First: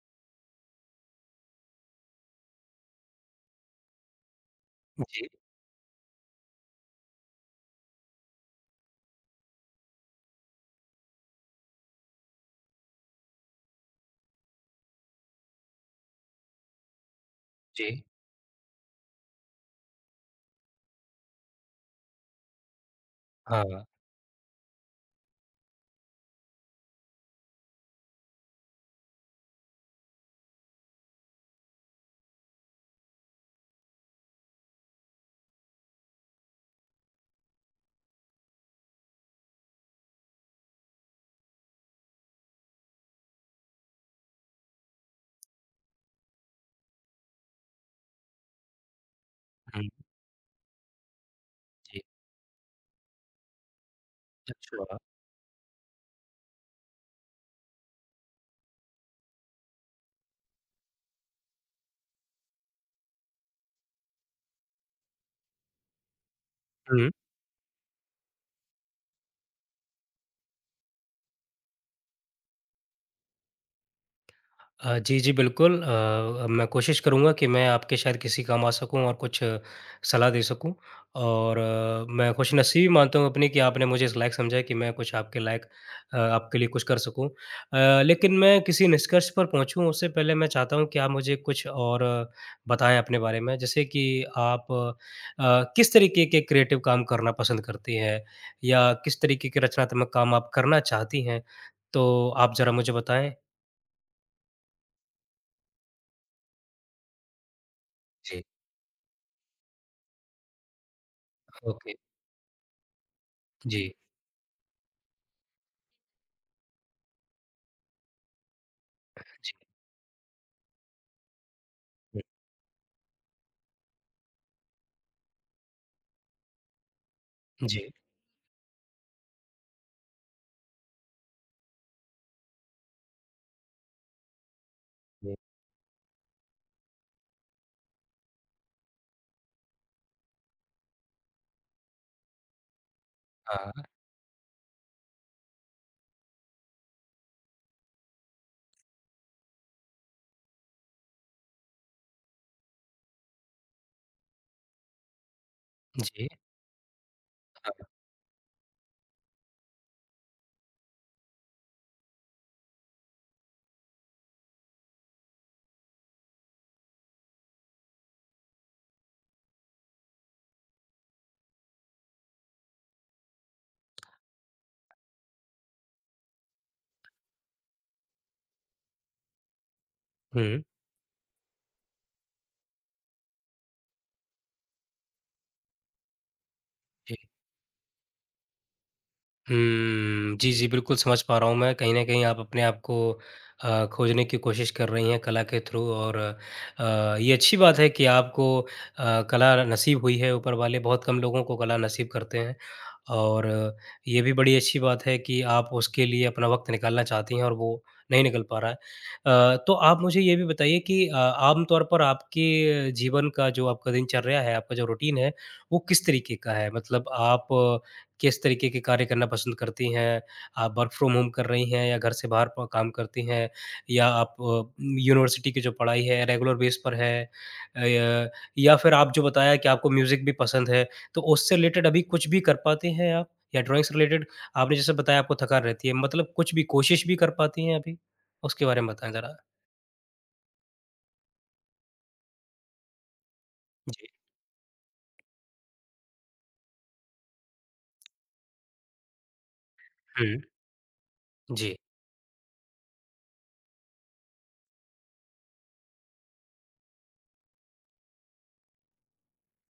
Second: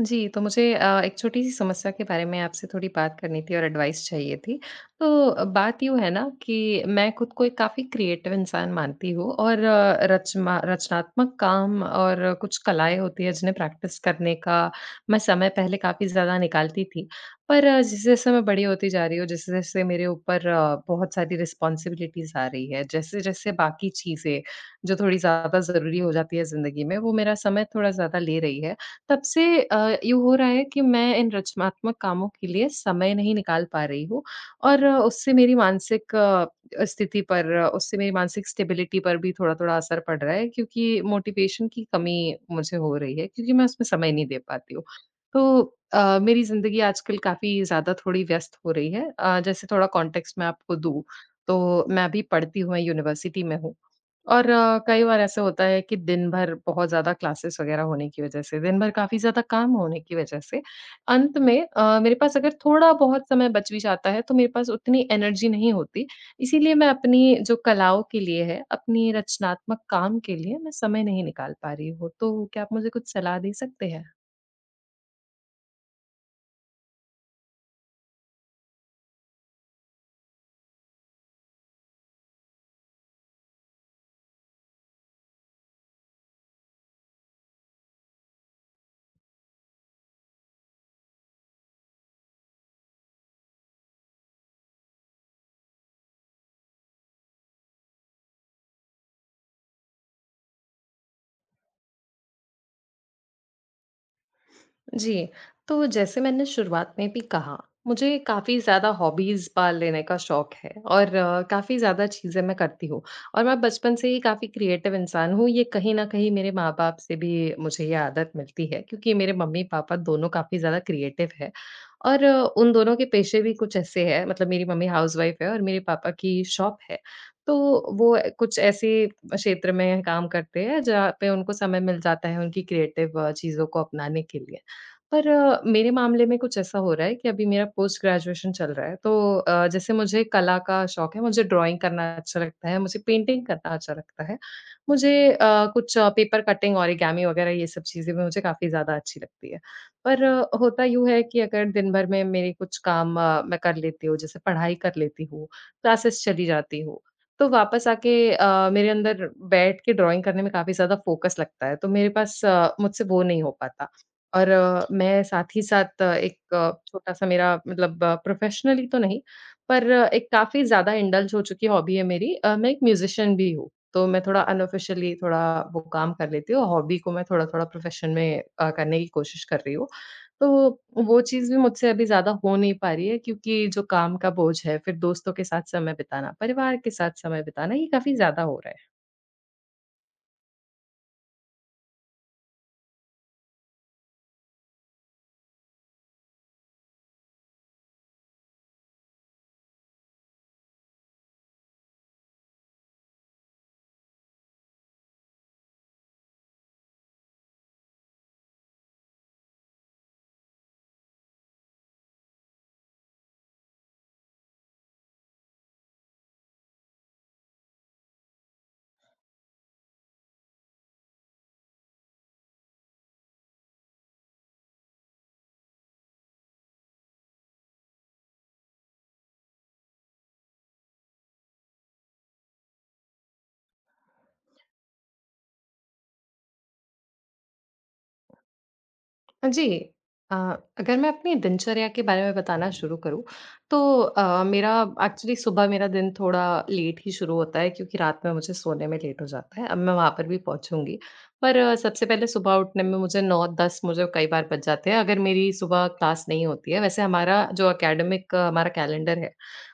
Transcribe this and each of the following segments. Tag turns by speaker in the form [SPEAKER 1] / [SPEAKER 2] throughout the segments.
[SPEAKER 1] जी, तो मुझे अ, 1 छोटी-सी समस्या के बारे में आपसे थोड़ी बात करनी थी और एडवाइस चाहिए थी।
[SPEAKER 2] जी।
[SPEAKER 1] तो बात यूँ है न, कि मैं खुद को एक काफ़ी क्रिएटिव इंसान मानती हूँ। और रचना रचनात्मक काम और कुछ कलाएँ होती हैं जिन्हें प्रैक्टिस करने का मैं समय पहले काफ़ी ज़्यादा निकालती थी। पर
[SPEAKER 2] जी।
[SPEAKER 1] जैसे-जैसे मैं बड़ी होती जा रही हूँ, जैसे-जैसे मेरे ऊपर बहुत सारी रिस्पॉन्सिबिलिटीज़ आ रही हैं। जैसे-जैसे
[SPEAKER 2] हाँ।
[SPEAKER 1] बाकी चीज़ें जो थोड़ी ज़्यादा ज़रूरी हो जाती हैं ज़िंदगी में, वो मेरा समय थोड़ा ज़्यादा ले रही हैं। तब से अ, यूँ हो रहा है कि मैं इन रचनात्मक कामों के लिए समय नहीं निकाल पा रही हूँ। और उससे मेरी मानसिक अ, स्थिति पर उससे मेरी मानसिक स्टेबिलिटी पर भी थोड़ा-थोड़ा असर पड़ रहा है। क्योंकि मोटिवेशन की कमी मुझे हो रही है, क्योंकि मैं उसमें समय नहीं दे पाती हूँ। तो अ, मेरी ज़िंदगी आज कल काफ़ी ज़्यादा थोड़ी व्यस्त हो रही है। अ, जैसे थोड़ा
[SPEAKER 2] हुँ।
[SPEAKER 1] कॉन्टेक्स्ट मैं आपको दूँ, तो
[SPEAKER 2] जी।
[SPEAKER 1] मैं अभी पढ़ती हूँ, मैं यूनिवर्सिटी में हूँ। और अ,
[SPEAKER 2] अच्छा।
[SPEAKER 1] कई बार ऐसा होता है कि दिन भर बहुत ज़्यादा क्लासेस वग़ैरह होने की वज़ह से, दिन भर काफ़ी ज़्यादा काम होने की वज़ह से, अंत में अ, मेरे पास अगर थोड़ा बहुत समय बच भी जाता है तो मेरे पास उतनी एनर्जी नहीं होती, इसीलिए मैं
[SPEAKER 2] हुँ।
[SPEAKER 1] अपनी जो कलाओं के लिए है, अपनी रचनात्मक काम के लिए मैं समय नहीं निकाल पा रही हूँ। तो क्या आप मुझे कुछ सलाह दे सकते हैं?
[SPEAKER 2] अ, जी, जी। बिल्कुल अ अ, मैं कोशिश करूँगा कि मैं आपके शायद किसी काम आ सकूँ और कुछ सलाह दे सकूँ। और अ, मैं खुश नसीबी मानता हूँ अपनी, कि आपने मुझे इस लायक समझा कि मैं कुछ आपके लायक अ, आपके लिए कुछ कर सकूँ। अ, लेकिन मैं किसी निष्कर्ष पर पहुँचूँ, उससे पहले मैं चाहता हूँ कि आप मुझे कुछ और बताएँ अपने बारे में, जैसे कि आप अ, किस तरीके के क्रिएटिव काम करना पसंद करती हैं? या किस तरीके के रचनात्मक काम आप करना चाहती हैं, तो आप ज़रा मुझे बताएँ?
[SPEAKER 1] जी। तो जैसे मैंने शुरुआत में भी कहा, मुझे
[SPEAKER 2] जी।
[SPEAKER 1] काफ़ी ज़्यादा हॉबीज़ पाल लेने का शौक है और अ, काफ़ी
[SPEAKER 2] ओके।
[SPEAKER 1] ज़्यादा चीज़ें मैं करती हूँ। और मैं
[SPEAKER 2] जी।
[SPEAKER 1] बचपन से ही काफ़ी क्रिएटिव इंसान हूँ। ये कहीं न कहीं मेरे माँ-बाप से भी, मुझे ये आदत मिलती है। क्योंकि
[SPEAKER 2] हाँ
[SPEAKER 1] मेरे
[SPEAKER 2] जी।
[SPEAKER 1] मम्मी-पापा दोनों काफ़ी ज़्यादा क्रिएटिव हैं।
[SPEAKER 2] हुँ।
[SPEAKER 1] और उन दोनों के पेशे भी कुछ ऐसे हैं, मतलब मेरी मम्मी हाउसवाइफ़ है और मेरे पापा की शॉप है। तो
[SPEAKER 2] जी।
[SPEAKER 1] वो अ, कुछ ऐसे क्षेत्र में काम करते हैं, जहाँ पे उनको समय मिल जाता है उनकी क्रिएटिव अ, चीज़ों को अपनाने के लिए। पर
[SPEAKER 2] हुँ।
[SPEAKER 1] अ, मेरे मामले में कुछ ऐसा हो रहा है कि अभी मेरा पोस्ट ग्रेजुएशन चल रहा है। तो अ, जैसे मुझे कला का शौक है, मुझे ड्राइंग करना अच्छा लगता है, मुझे पेंटिंग करना
[SPEAKER 2] हाँ।
[SPEAKER 1] अच्छा लगता है। मुझे अ, कुछ पेपर कटिंग, ओरिगामी वग़ैरह ये सब चीज़ें भी मुझे काफ़ी ज़्यादा अच्छी लगती है। पर होता यूँ है कि अगर दिन भर में मेरे कुछ काम अ, मैं कर लेती हूँ, जैसे पढ़ाई कर लेती हूँ, क्लासेस
[SPEAKER 2] जी।
[SPEAKER 1] चली जाती हूँ। तो
[SPEAKER 2] हाँ।
[SPEAKER 1] वापस आके अ, मेरे अंदर बैठ के ड्राइंग करने में काफ़ी ज़्यादा फ़ोकस लगता है। तो मेरे पास अ, मुझसे वो नहीं हो पाता। और मैं साथ ही साथ एक छोटा-सा मेरा मतलब प्रोफेशनली तो नहीं, पर एक काफ़ी ज़्यादा इंडल्ज़ हो चुकी हॉबी है मेरी अ, मैं एक म्यूज़िशियन भी हूँ। तो मैं थोड़ा अनऑफिशियली थोड़ा वो काम कर लेती हूँ। हॉबी को मैं थोड़ा-थोड़ा प्रोफ़ेशन में अ, करने की कोशिश कर रही हूँ।
[SPEAKER 2] हुँ।
[SPEAKER 1] तो, वो चीज़ भी मुझसे अभी ज़्यादा हो नहीं पा रही है, क्योंकि जो काम का बोझ है। फिर दोस्तों के साथ समय बिताना, परिवार के साथ
[SPEAKER 2] जी।
[SPEAKER 1] समय बिताना ये काफ़ी ज़्यादा हो रहा है।
[SPEAKER 2] हम्म, जी, जी, बिल्कुल समझ पा रहा हूँ मैं। कहीं न कहीं आप अपने आप को अ, खोजने की कोशिश कर रही हैं कला के थ्रू और अ, ये अच्छी बात है कि आपको अ, कला न नसीब हुई है, ऊपर वाले बहुत कम लोगों को कला नसीब करते हैं। और ये भी बड़ी अच्छी बात है कि आप उसके लिए अपना वक़्त निकालना चाहती हैं और वो नहीं निकल पा रहा है। अ, तो आप मुझे ये भी बताइए कि अ, आमतौर पर आपके जीवन का जो आपका दिनचर्या है, आपका जो रूटीन है, वो किस तरीके का है? मतलब आप किस तरीके के कार्य करना पसंद करती हैं? आप वर्क फ्रॉम होम कर रही हैं या घर से बाहर प काम करती हैं? या आप अ, यूनिवर्सिटी की जो पढ़ाई है रेगुलर बेस पर है? अ, य या फिर आप जो बताया कि आपको म्यूज़िक भी पसंद है तो उससे रिलेटेड अभी कुछ भी कर पाती हैं आप, या ड्राइंग से रिलेटेड? आपने जैसे बताया आपको थकान रहती है मतलब कुछ भी कोशिश भी कर पाती हैं अभी? उसके बारे में बताएँ ज़रा।
[SPEAKER 1] अ, जी। अ, अगर मैं अपनी दिनचर्या के बारे में बताना शुरू करूँ, तो
[SPEAKER 2] जी।
[SPEAKER 1] अ, मेरा एक्चुअली सुबह मेरा दिन थोड़ा लेट ही शुरू होता है क्योंकि रात में मुझे सोने में लेट हो जाता है। अब मैं वहाँ पर भी
[SPEAKER 2] हुँ।
[SPEAKER 1] पहुँचूँगी। पर अ,
[SPEAKER 2] जी।
[SPEAKER 1] सबसे पहले सुबह उठने में मुझे 9-10 मुझे कई बार बज जाते हैं अगर मेरी सुबह क्लास नहीं होती है। वैसे हमारा जो एकेडमिक हमारा कैलेंडर है,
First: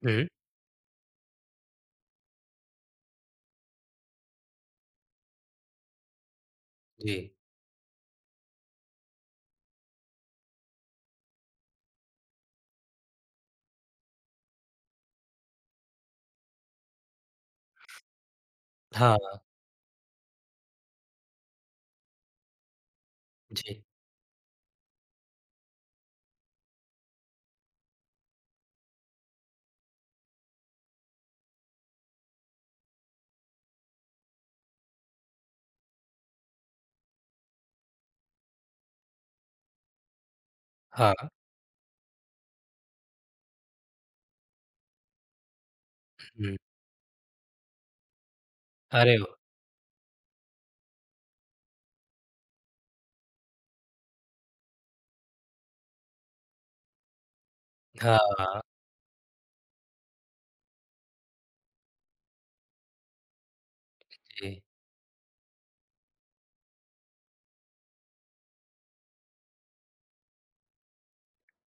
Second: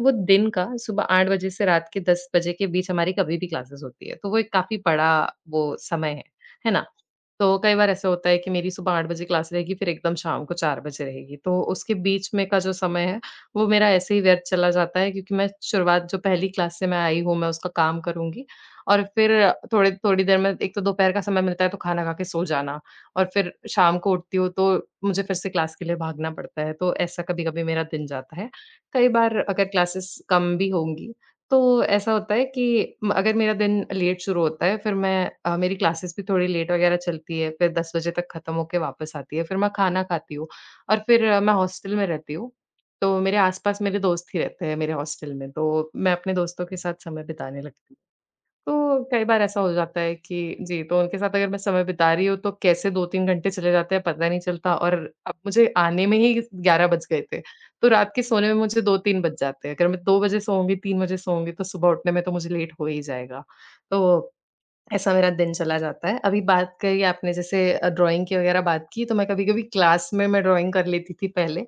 [SPEAKER 1] वो
[SPEAKER 2] हुँ।
[SPEAKER 1] दिन का सुबह 8 बजे से रात के 10 बजे के बीच हमारी कभी भी क्लासेस होती हैं तो वो एक काफ़ी बड़ा वो समय है। है ना?
[SPEAKER 2] जी।
[SPEAKER 1] तो कई बार ऐसा होता है कि मेरी सुबह 8 बजे क्लास रहेगी फिर एकदम शाम को 4 बजे रहेगी। तो उसके बीच में का जो समय है, वो मेरा ऐसे ही व्यर्थ चला जाता है क्योंकि मैं शुरुआत जो पहली क्लास से मैं आई हूँ मैं उसका काम करुँगी, और फिर
[SPEAKER 2] हाँ।
[SPEAKER 1] थोड़े थोड़ी देर में एक तो दोपहर का समय मिलता है तो खाना खा के सो जाना, और फिर
[SPEAKER 2] जी।
[SPEAKER 1] शाम को उठती हूँ तो मुझे फिर से क्लास के लिए भागना पड़ता है तो ऐसा कभी-कभी मेरा दिन जाता है। कई बार अगर क्लासेस कम भी होंगी तो ऐसा होता है कि म अगर मेरा दिन लेट शुरू होता है, फिर मैं अ, मेरी क्लासेस भी थोड़ी लेट वग़ैरह चलती है फिर 10 बजे तक खत्म होके वापस आती है। फिर मैं खाना खाती हूँ और फिर
[SPEAKER 2] हाँ।
[SPEAKER 1] मैं हॉस्टल में रहती हूँ। तो मेरे आस-पास मेरे दोस्त ही रहते हैं मेरे हॉस्टल में। तो मैं अपने
[SPEAKER 2] हुँ।
[SPEAKER 1] दोस्तों के साथ समय बिताने लगती। तो
[SPEAKER 2] अरे
[SPEAKER 1] कई
[SPEAKER 2] व
[SPEAKER 1] बार ऐसा हो जाता है कि जी, तो उनके साथ अगर मैं समय बिता रही हूँ तो कैसे 2-3 घंटे चले जाते हैं पता नहीं चलता और अब मुझे आने में ही 11 बज गए थे, तो रात
[SPEAKER 2] हाँ,
[SPEAKER 1] के सोने में
[SPEAKER 2] हाँ।
[SPEAKER 1] मुझे 2-3 बज जाते हैं। अगर मैं 2 बजे सोऊँगी, 3 बजे सोऊँगी तो सुबह उठने में तो मुझे लेट हो ही जाएगा। तो
[SPEAKER 2] जी।
[SPEAKER 1] ऐसा मेरा दिन चला जाता है। अभी बात करी आपने जैसे अ, ड्राइंग की वग़ैरह बात की तो मैं कभी-कभी क्लास में मैं ड्राइंग कर लेती थी पहले।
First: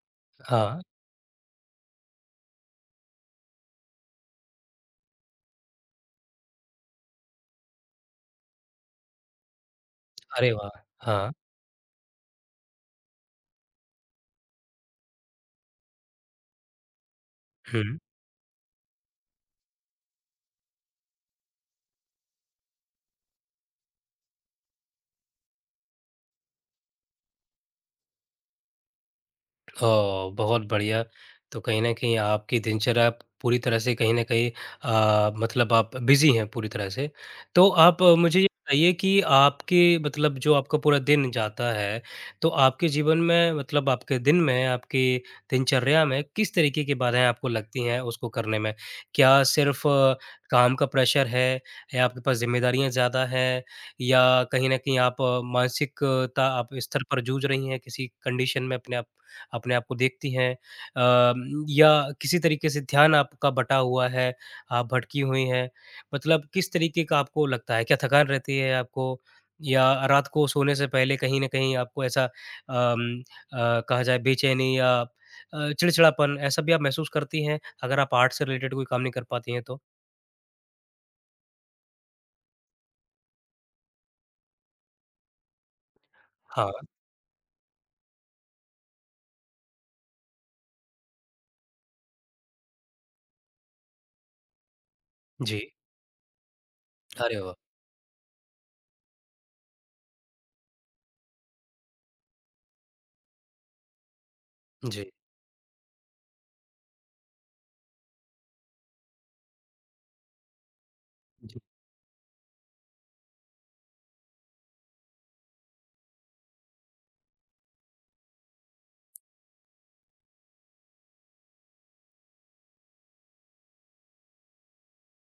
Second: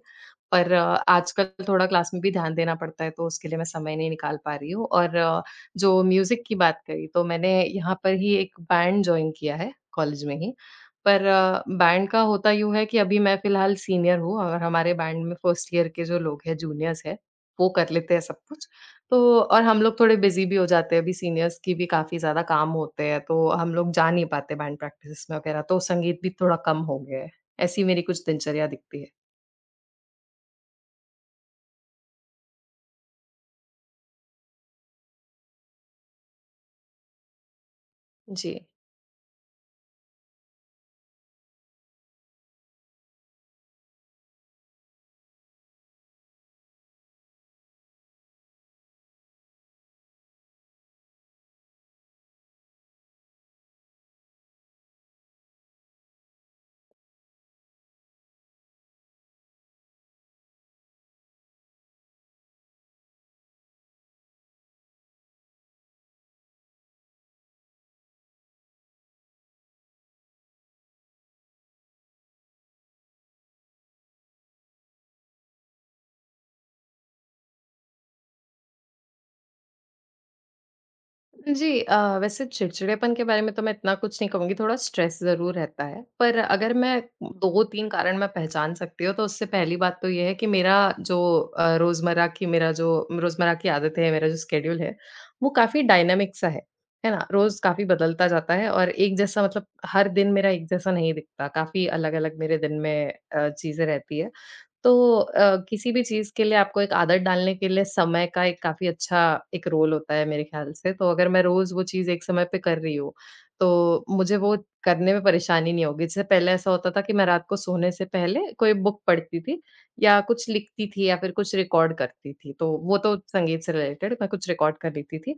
[SPEAKER 1] पर
[SPEAKER 2] हाँ।
[SPEAKER 1] आजकल थोड़ा क्लास में भी ध्यान देना पड़ता है तो उसके लिए मैं समय नहीं निकाल पा रही हूँ। और अ, जो म्यूज़िक की बात करी तो मैंने यहाँ पर ही एक बैंड जॉइन किया है कॉलेज में ही।
[SPEAKER 2] अरे वाह!
[SPEAKER 1] पर
[SPEAKER 2] हाँ।
[SPEAKER 1] अ, बैंड का होता यूँ है कि अभी मैं फिलहाल सीनियर हूँ और हमारे बैंड में 1st ईयर के जो लोग हैं जूनियर्स हैं, वो कर
[SPEAKER 2] हुँ।
[SPEAKER 1] लेते हैं सब कुछ। तो और हम लोग थोड़े बिज़ी भी हो जाते हैं। अभी सीनियर्स की भी काफ़ी ज़्यादा काम होते हैं तो हम लोग जा नहीं पाते बैंड प्रैक्टिसेस वग़ैरह तो संगीत भी थोड़ा कम हो गया है। ऐसी मेरी कुछ दिनचर्या दिखती है।
[SPEAKER 2] अ, बहुत बढ़िया। तो कहीं न कहीं आपकी दिनचर्या पूरी तरह से कहीं न कहीं अ, मतलब आप बिज़ी हैं, पूरी तरह से। तो आप मुझे ये
[SPEAKER 1] जी।
[SPEAKER 2] बताइए कि आपके मतलब जो आपका पूरा दिन जाता है, तो आपके जीवन में, मतलब आपके दिन में, आपकी दिनचर्या में किस तरीके की बाधाएँ आपको लगती हैं, उसको करने में? क्या सिर्फ़ काम का प्रेशर है या आपके पास ज़िम्मेदारियाँ ज़्यादा हैं या कहीं न कहीं आप मानसिकता आप स्तर पर जूझ रही हैं, किसी कंडीशन में अपने आप अपने आप को देखती हैं? अ, या किसी तरीके से ध्यान आपका बटा हुआ है, आप भटकी हुई हैं, मतलब किस तरीके का आपको लगता है, क्या थकान रहती है आपको या रात को सोने से पहले कहीं न कहीं आपको ऐसा अम, अ, कहा जाए बेचैनी या अ, चिड़चिड़ापन ऐसा भी आप महसूस करती हैं? अगर आप आर्ट्स से रिलेटेड कोई काम नहीं कर पाती हैं, तो?
[SPEAKER 1] जी अ, वैसे चिड़चिड़ेपन के बारे में तो मैं इतना कुछ नहीं कहूँगी थोड़ा स्ट्रेस ज़रूर रहता है। पर अगर
[SPEAKER 2] हाँ।
[SPEAKER 1] मैं 2-3 कारण में पहचान सकती हूँ, तो उससे पहली बात तो ये है, कि मेरा जो अ, रोजमर्रा की मेरा जो रोजमर्रा की आदत है, मेरा जो शेड्यूल है, वो
[SPEAKER 2] जी।
[SPEAKER 1] काफ़ी डायनामिक सा है। है ना?
[SPEAKER 2] अरे वाह!
[SPEAKER 1] रोज काफ़ी बदलता जाता है और एक जैसा मतलब हर दिन मेरा एक जैसा नहीं दिखता। काफ़ी अलग-अलग मेरे दिन में अ, चीजें रहती हैं। तो
[SPEAKER 2] जी।
[SPEAKER 1] अ, किसी भी चीज़ के लिए आपको एक आदत डालने के लिए समय का एक काफ़ी अच्छा एक रोल होता है, मेरे ख़्याल से, तो अगर मैं
[SPEAKER 2] जी।
[SPEAKER 1] रोज़ वो चीज़ एक समय पे कर रही हूँ, तो मुझे वो करने में परेशानी नहीं होगी। जिससे पहले ऐसा होता था कि मैं रात को सोने से पहले कोई बुक पढ़ती थी या कुछ लिखती थी या फिर कुछ रिकॉर्ड करती थी। तो वो तो संगीत से रिलेटेड, मैं कुछ रिकॉर्ड कर लेती थी।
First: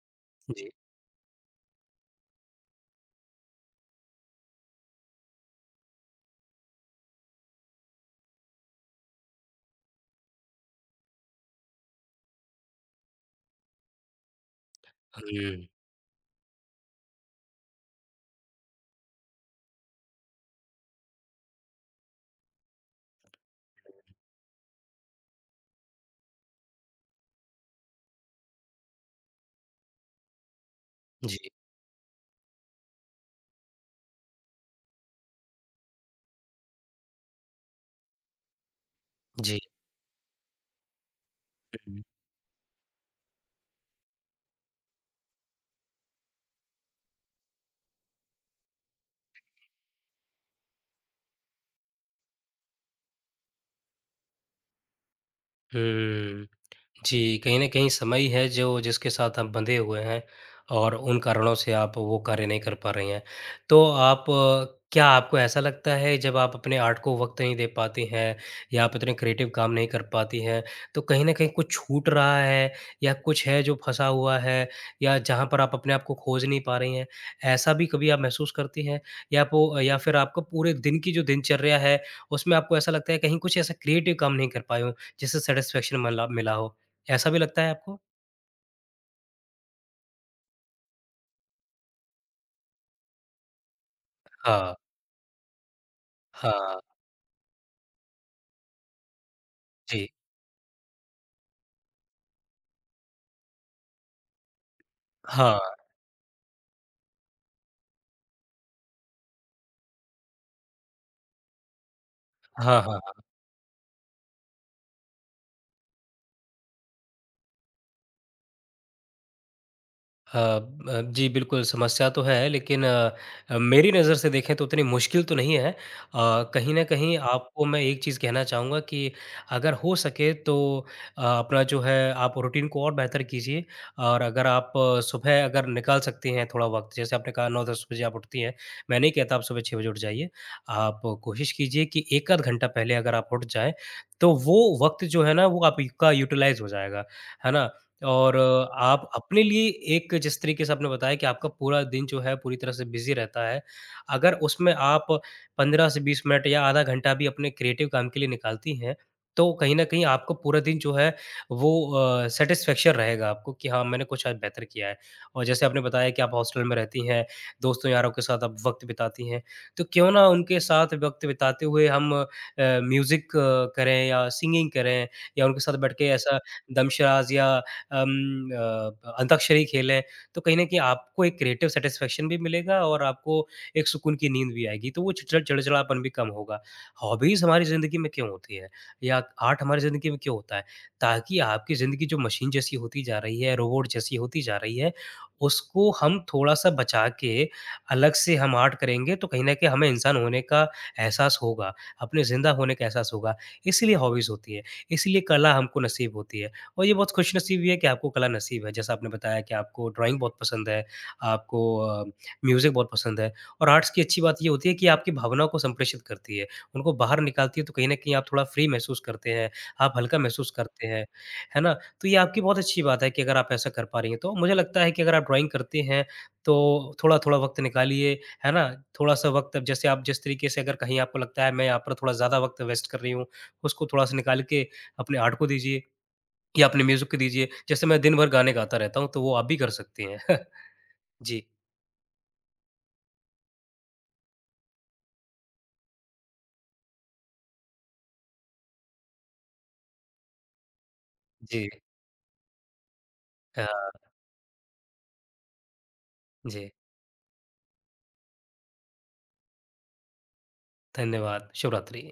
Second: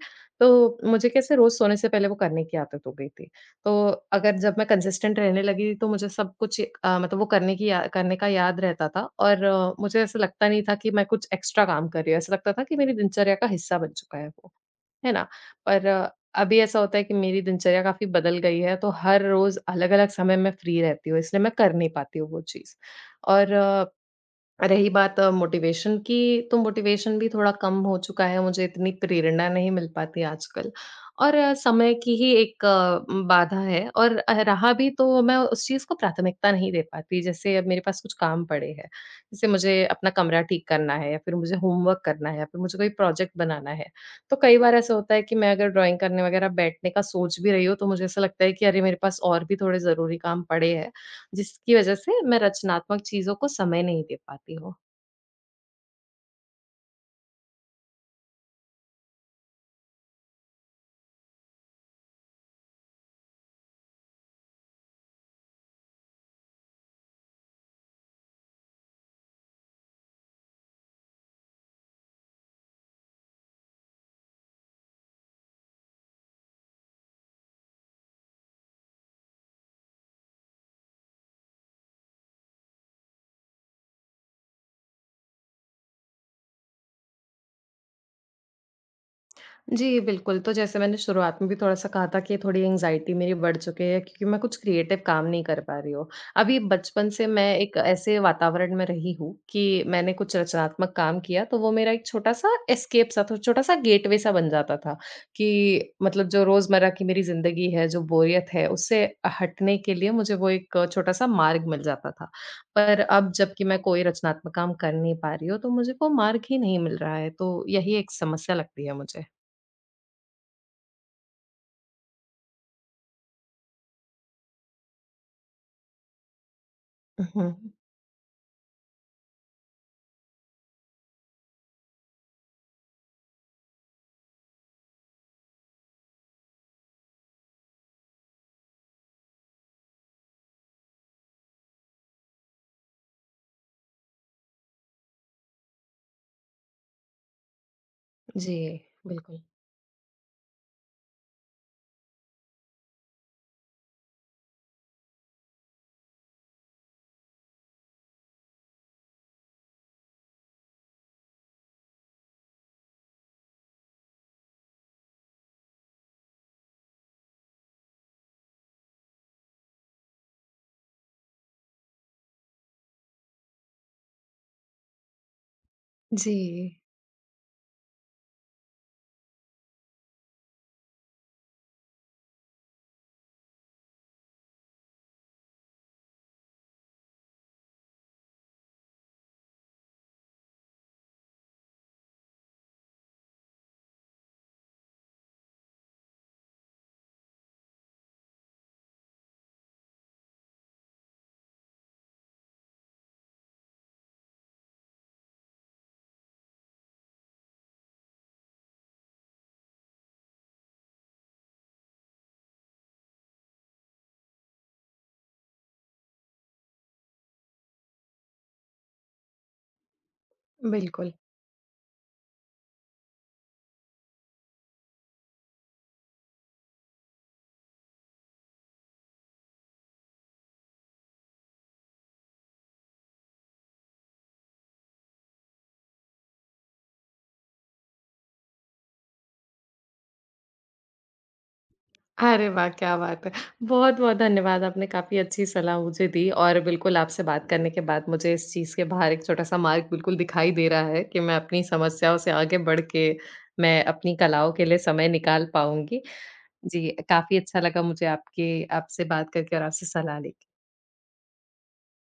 [SPEAKER 2] जी।
[SPEAKER 1] तो, मुझे कैसे रोज सोने से पहले वो करने की आदत हो गयी थी। तो, अगर जब मैं कंसिस्टेंट रहने लगी थी, तो मुझे सब कुछ अ, मतलब वो करने की अ, करने का याद रहता था। और मुझे ऐसा लगता नहीं था, कि मैं कुछ एक्स्ट्रा काम कर रही हूँ। ऐसा लगता था कि मेरी दिनचर्या का हिस्सा बन चुका है वो। है ना।
[SPEAKER 2] हुँ।
[SPEAKER 1] पर अभी ऐसा होता है, कि मेरी दिनचर्या काफ़ी बदल गई है, तो हर रोज अलग-अलग समय मैं फ्री रहती हूँ। इसलिए मैं कर नहीं पाती हूँ, वो चीज़। और रही बात मोटिवेशन की, तो मोटिवेशन भी थोड़ा कम हो चुका है, मुझे इतनी प्रेरणा नहीं मिल पाती आजकल। और
[SPEAKER 2] जी।
[SPEAKER 1] अ, समय की ही एक बाधा है और अ, रहा भी तो मैं उस चीज़ को प्राथमिकता नहीं दे पाती, जैसे अब मेरे पास कुछ काम पड़े हैं, जैसे
[SPEAKER 2] जी।
[SPEAKER 1] मुझे अपना कमरा ठीक करना है, फिर मुझे
[SPEAKER 2] उ,
[SPEAKER 1] होमवर्क
[SPEAKER 2] हुँ।
[SPEAKER 1] करना है या फिर मुझे कोई प्रोजेक्ट बनाना है। तो कई बार ऐसा होता है, कि मैं अगर ड्राइंग करने वग़ैरह बैठने का सोच भी रही हूँ, तो मुझे ऐसा लगता है कि अरे मेरे पास और भी थोड़े ज़रूरी काम पड़े हैं, जिसकी वजह से मैं रचनात्मक चीज़ों को समय नहीं दे पाती हूँ।
[SPEAKER 2] हम्म। जी, कहीं न कहीं समय ही है, जो जिसके साथ आप बंधे हुए हैं और उन कारणों से आप वो कार्य नहीं कर पा रही हैं। तो आप अ, क्या आपको ऐसा लगता है, जब आप अपने आर्ट को वक़्त नहीं दे पाती हैं या आप इतने क्रिएटिव काम नहीं कर पाती हैं, तो कहीं न कहीं कुछ छूट रहा है या कुछ है, जो फँसा हुआ है या जहाँ पर आप अपने आप को खोज नहीं पा रही हैं, ऐसा भी कभी आप महसूस करती हैं? या पो या फिर आपको पूरे दिन की जो दिनचर्या है, उसमें आपको ऐसा लगता है कहीं कुछ ऐसा क्रिएटिव काम नहीं कर पाए हो? जिससे सैटिस्फैक्शन मला मिला हो, ऐसा भी लगता है आपको?
[SPEAKER 1] जी, बिल्कुल। तो जैसे मैंने शुरुआत में भी थोड़ा-सा कहा था कि थोड़ी एंग्ज़ायटी मेरी बढ़ चुकी है, क्योंकि मैं कुछ
[SPEAKER 2] हाँ।
[SPEAKER 1] क्रिएटिव काम नहीं कर पा रही हूँ। अभी
[SPEAKER 2] हाँ।
[SPEAKER 1] बचपन से मैं एक ऐसे वातावरण में रही हूँ, कि
[SPEAKER 2] जी।
[SPEAKER 1] मैंने कुछ रचनात्मक काम किया, तो वो मेरा एक छोटा-सा एस्केप सा था छोटा-सा गेटवे सा बन जाता था।
[SPEAKER 2] हाँ।
[SPEAKER 1] कि मतलब जो रोजमर्रा की मेरी ज़िंदगी है, जो बोरियत है, उससे हटने के लिए मुझे वो एक छोटा-सा मार्ग मिल जाता था।
[SPEAKER 2] हाँ,
[SPEAKER 1] पर
[SPEAKER 2] हाँ, हाँ।
[SPEAKER 1] अब जब की मैं कोई रचनात्मक काम कर नहीं पा रही हूँ, तो मुझको मार्ग ही नहीं मिल रहा है, तो यही एक समस्या लगती है मुझे।
[SPEAKER 2] अ अ, जी बिल्कुल, समस्या तो है लेकिन मेरी नज़र से देखें तो उतनी मुश्किल तो नहीं है अ, कहीं न कहीं
[SPEAKER 1] उहुँ,
[SPEAKER 2] आपको
[SPEAKER 1] हुँ।
[SPEAKER 2] मैं एक चीज़ कहना चाहूँगा कि अगर हो सके तो अ, अपना जो है आप रूटीन को और बेहतर कीजिए और अगर आप सुबह अगर निकाल सकती हैं थोड़ा वक़्त जैसे आपने कहा 9-10 बजे आप उठती हैं, मैं नहीं कहता आप सुबह 6 बजे उठ जाइए। आप कोशिश कीजिए कि एक आध घंटा पहले अगर आप उठ जाएँ तो वो वक़्त जो है ना वो आपका यूटिलाइज हो जाएगा। है ना? और
[SPEAKER 1] जी।
[SPEAKER 2] आप
[SPEAKER 1] बिल्कुल।
[SPEAKER 2] अपने लिए एक जिस तरीके से आपने बताया कि आपका पूरा दिन जो है पूरी तरह से बिजी रहता है। अगर उसमें आप 15 से 20 मिनट या आधा घंटा भी अपने क्रिएटिव काम के लिए निकालती हैं तो कहीं न कहीं आपको पूरा दिन जो है वो अ, सैटिस्फैक्शन रहेगा आपको कि हाँ, मैंने कुछ आज बेहतर किया है। और जैसे आपने बताया कि आप हॉस्टल में रहती हैं, दोस्तों यारों के साथ आप वक़्त बिताती हैं, तो क्यों ना उनके साथ वक़्त बिताते हुए हम अ, म्यूजिक करें या सिंगिंग करें या उनके साथ बैठ के ऐसा
[SPEAKER 1] जी।
[SPEAKER 2] दमशराज या अम, अ, अंताक्षरी खेलें तो कहीं न कहीं आपको एक क्रिएटिव सैटिस्फैक्शन भी मिलेगा और आपको एक सुकून की नींद भी आएगी तो वो चि चिड़चिड़ापन भी कम होगा। हॉबीज हमारी ज़िंदगी में क्यों होती है? या आर्ट हमारी ज़िन्दगी में क्यों होता है? ताकि आपकी ज़िन्दगी जो मशीन जैसी होती जा रही है, रोबोट जैसी होती जा रही है उसको हम थोड़ा-सा बचा के अलग से हम आर्ट करेंगे तो कहीं न कहीं हमें इंसान होने का एहसास होगा, अपने ज़िंदा होने का एहसास होगा इसीलिए हॉबीज होती हैं, इसीलिए कला हमको नसीब होती है और ये बहुत खुशनसीबी है कि आपको कला नसीब है। जैसा आपने बताया कि आपको ड्राइंग बहुत पसंद है, आपको अ, म्यूजिक बहुत पसंद है और आर्ट्स की अच्छी बात ये होती है कि आपकी भावनाओं को संप्रेषित करती है। उनको बाहर निकालती है तो कहीं न कहीं आप थोड़ा फ्री महसूस करते हैं, आप हल्का महसूस करते हैं।
[SPEAKER 1] बिल्कुल।
[SPEAKER 2] है ना? तो ये आपकी बहुत अच्छी बात है कि अगर आप ऐसा कर पा रही हैं तो मुझे लगता है कि अगर आप ड्राइंग करते हैं तो थोड़ा-थोड़ा वक़्त निकालिए, है ना? थोड़ा-सा वक़्त अब जैसे आप जिस तरीके से अगर कहीं आपको लगता है मैं यहाँ पर थोड़ा ज़्यादा वक़्त वेस्ट कर रही हूँ, उसको थोड़ा-सा निकाल के अपने आर्ट को दीजिए या अपने म्यूजिक को दीजिए। जैसे मैं दिन भर गाने गाता रहता हूँ, तो वो आप भी कर सकती हैं। जी।
[SPEAKER 1] अरे वाह! क्या बात है। बहुत-बहुत धन्यवाद आपने काफ़ी अच्छी सलाह मुझे दी और बिल्कुल, आपसे बात करने के बाद मुझे इस चीज़ के बाहर एक छोटा-सा मार्ग बिल्कुल दिखाई दे रहा है कि, मैं अपनी
[SPEAKER 2] जी।
[SPEAKER 1] समस्याओं से आगे बढ़ के, मैं
[SPEAKER 2] हाँ।
[SPEAKER 1] अपनी कलाओं के लिए समय निकाल पाऊँगी।
[SPEAKER 2] जी।
[SPEAKER 1] जी, काफ़ी अच्छा लगा मुझे आपकी आपसे बात करके और आपसे सलाह लेके।
[SPEAKER 2] धन्यवाद, शुभरात्रि।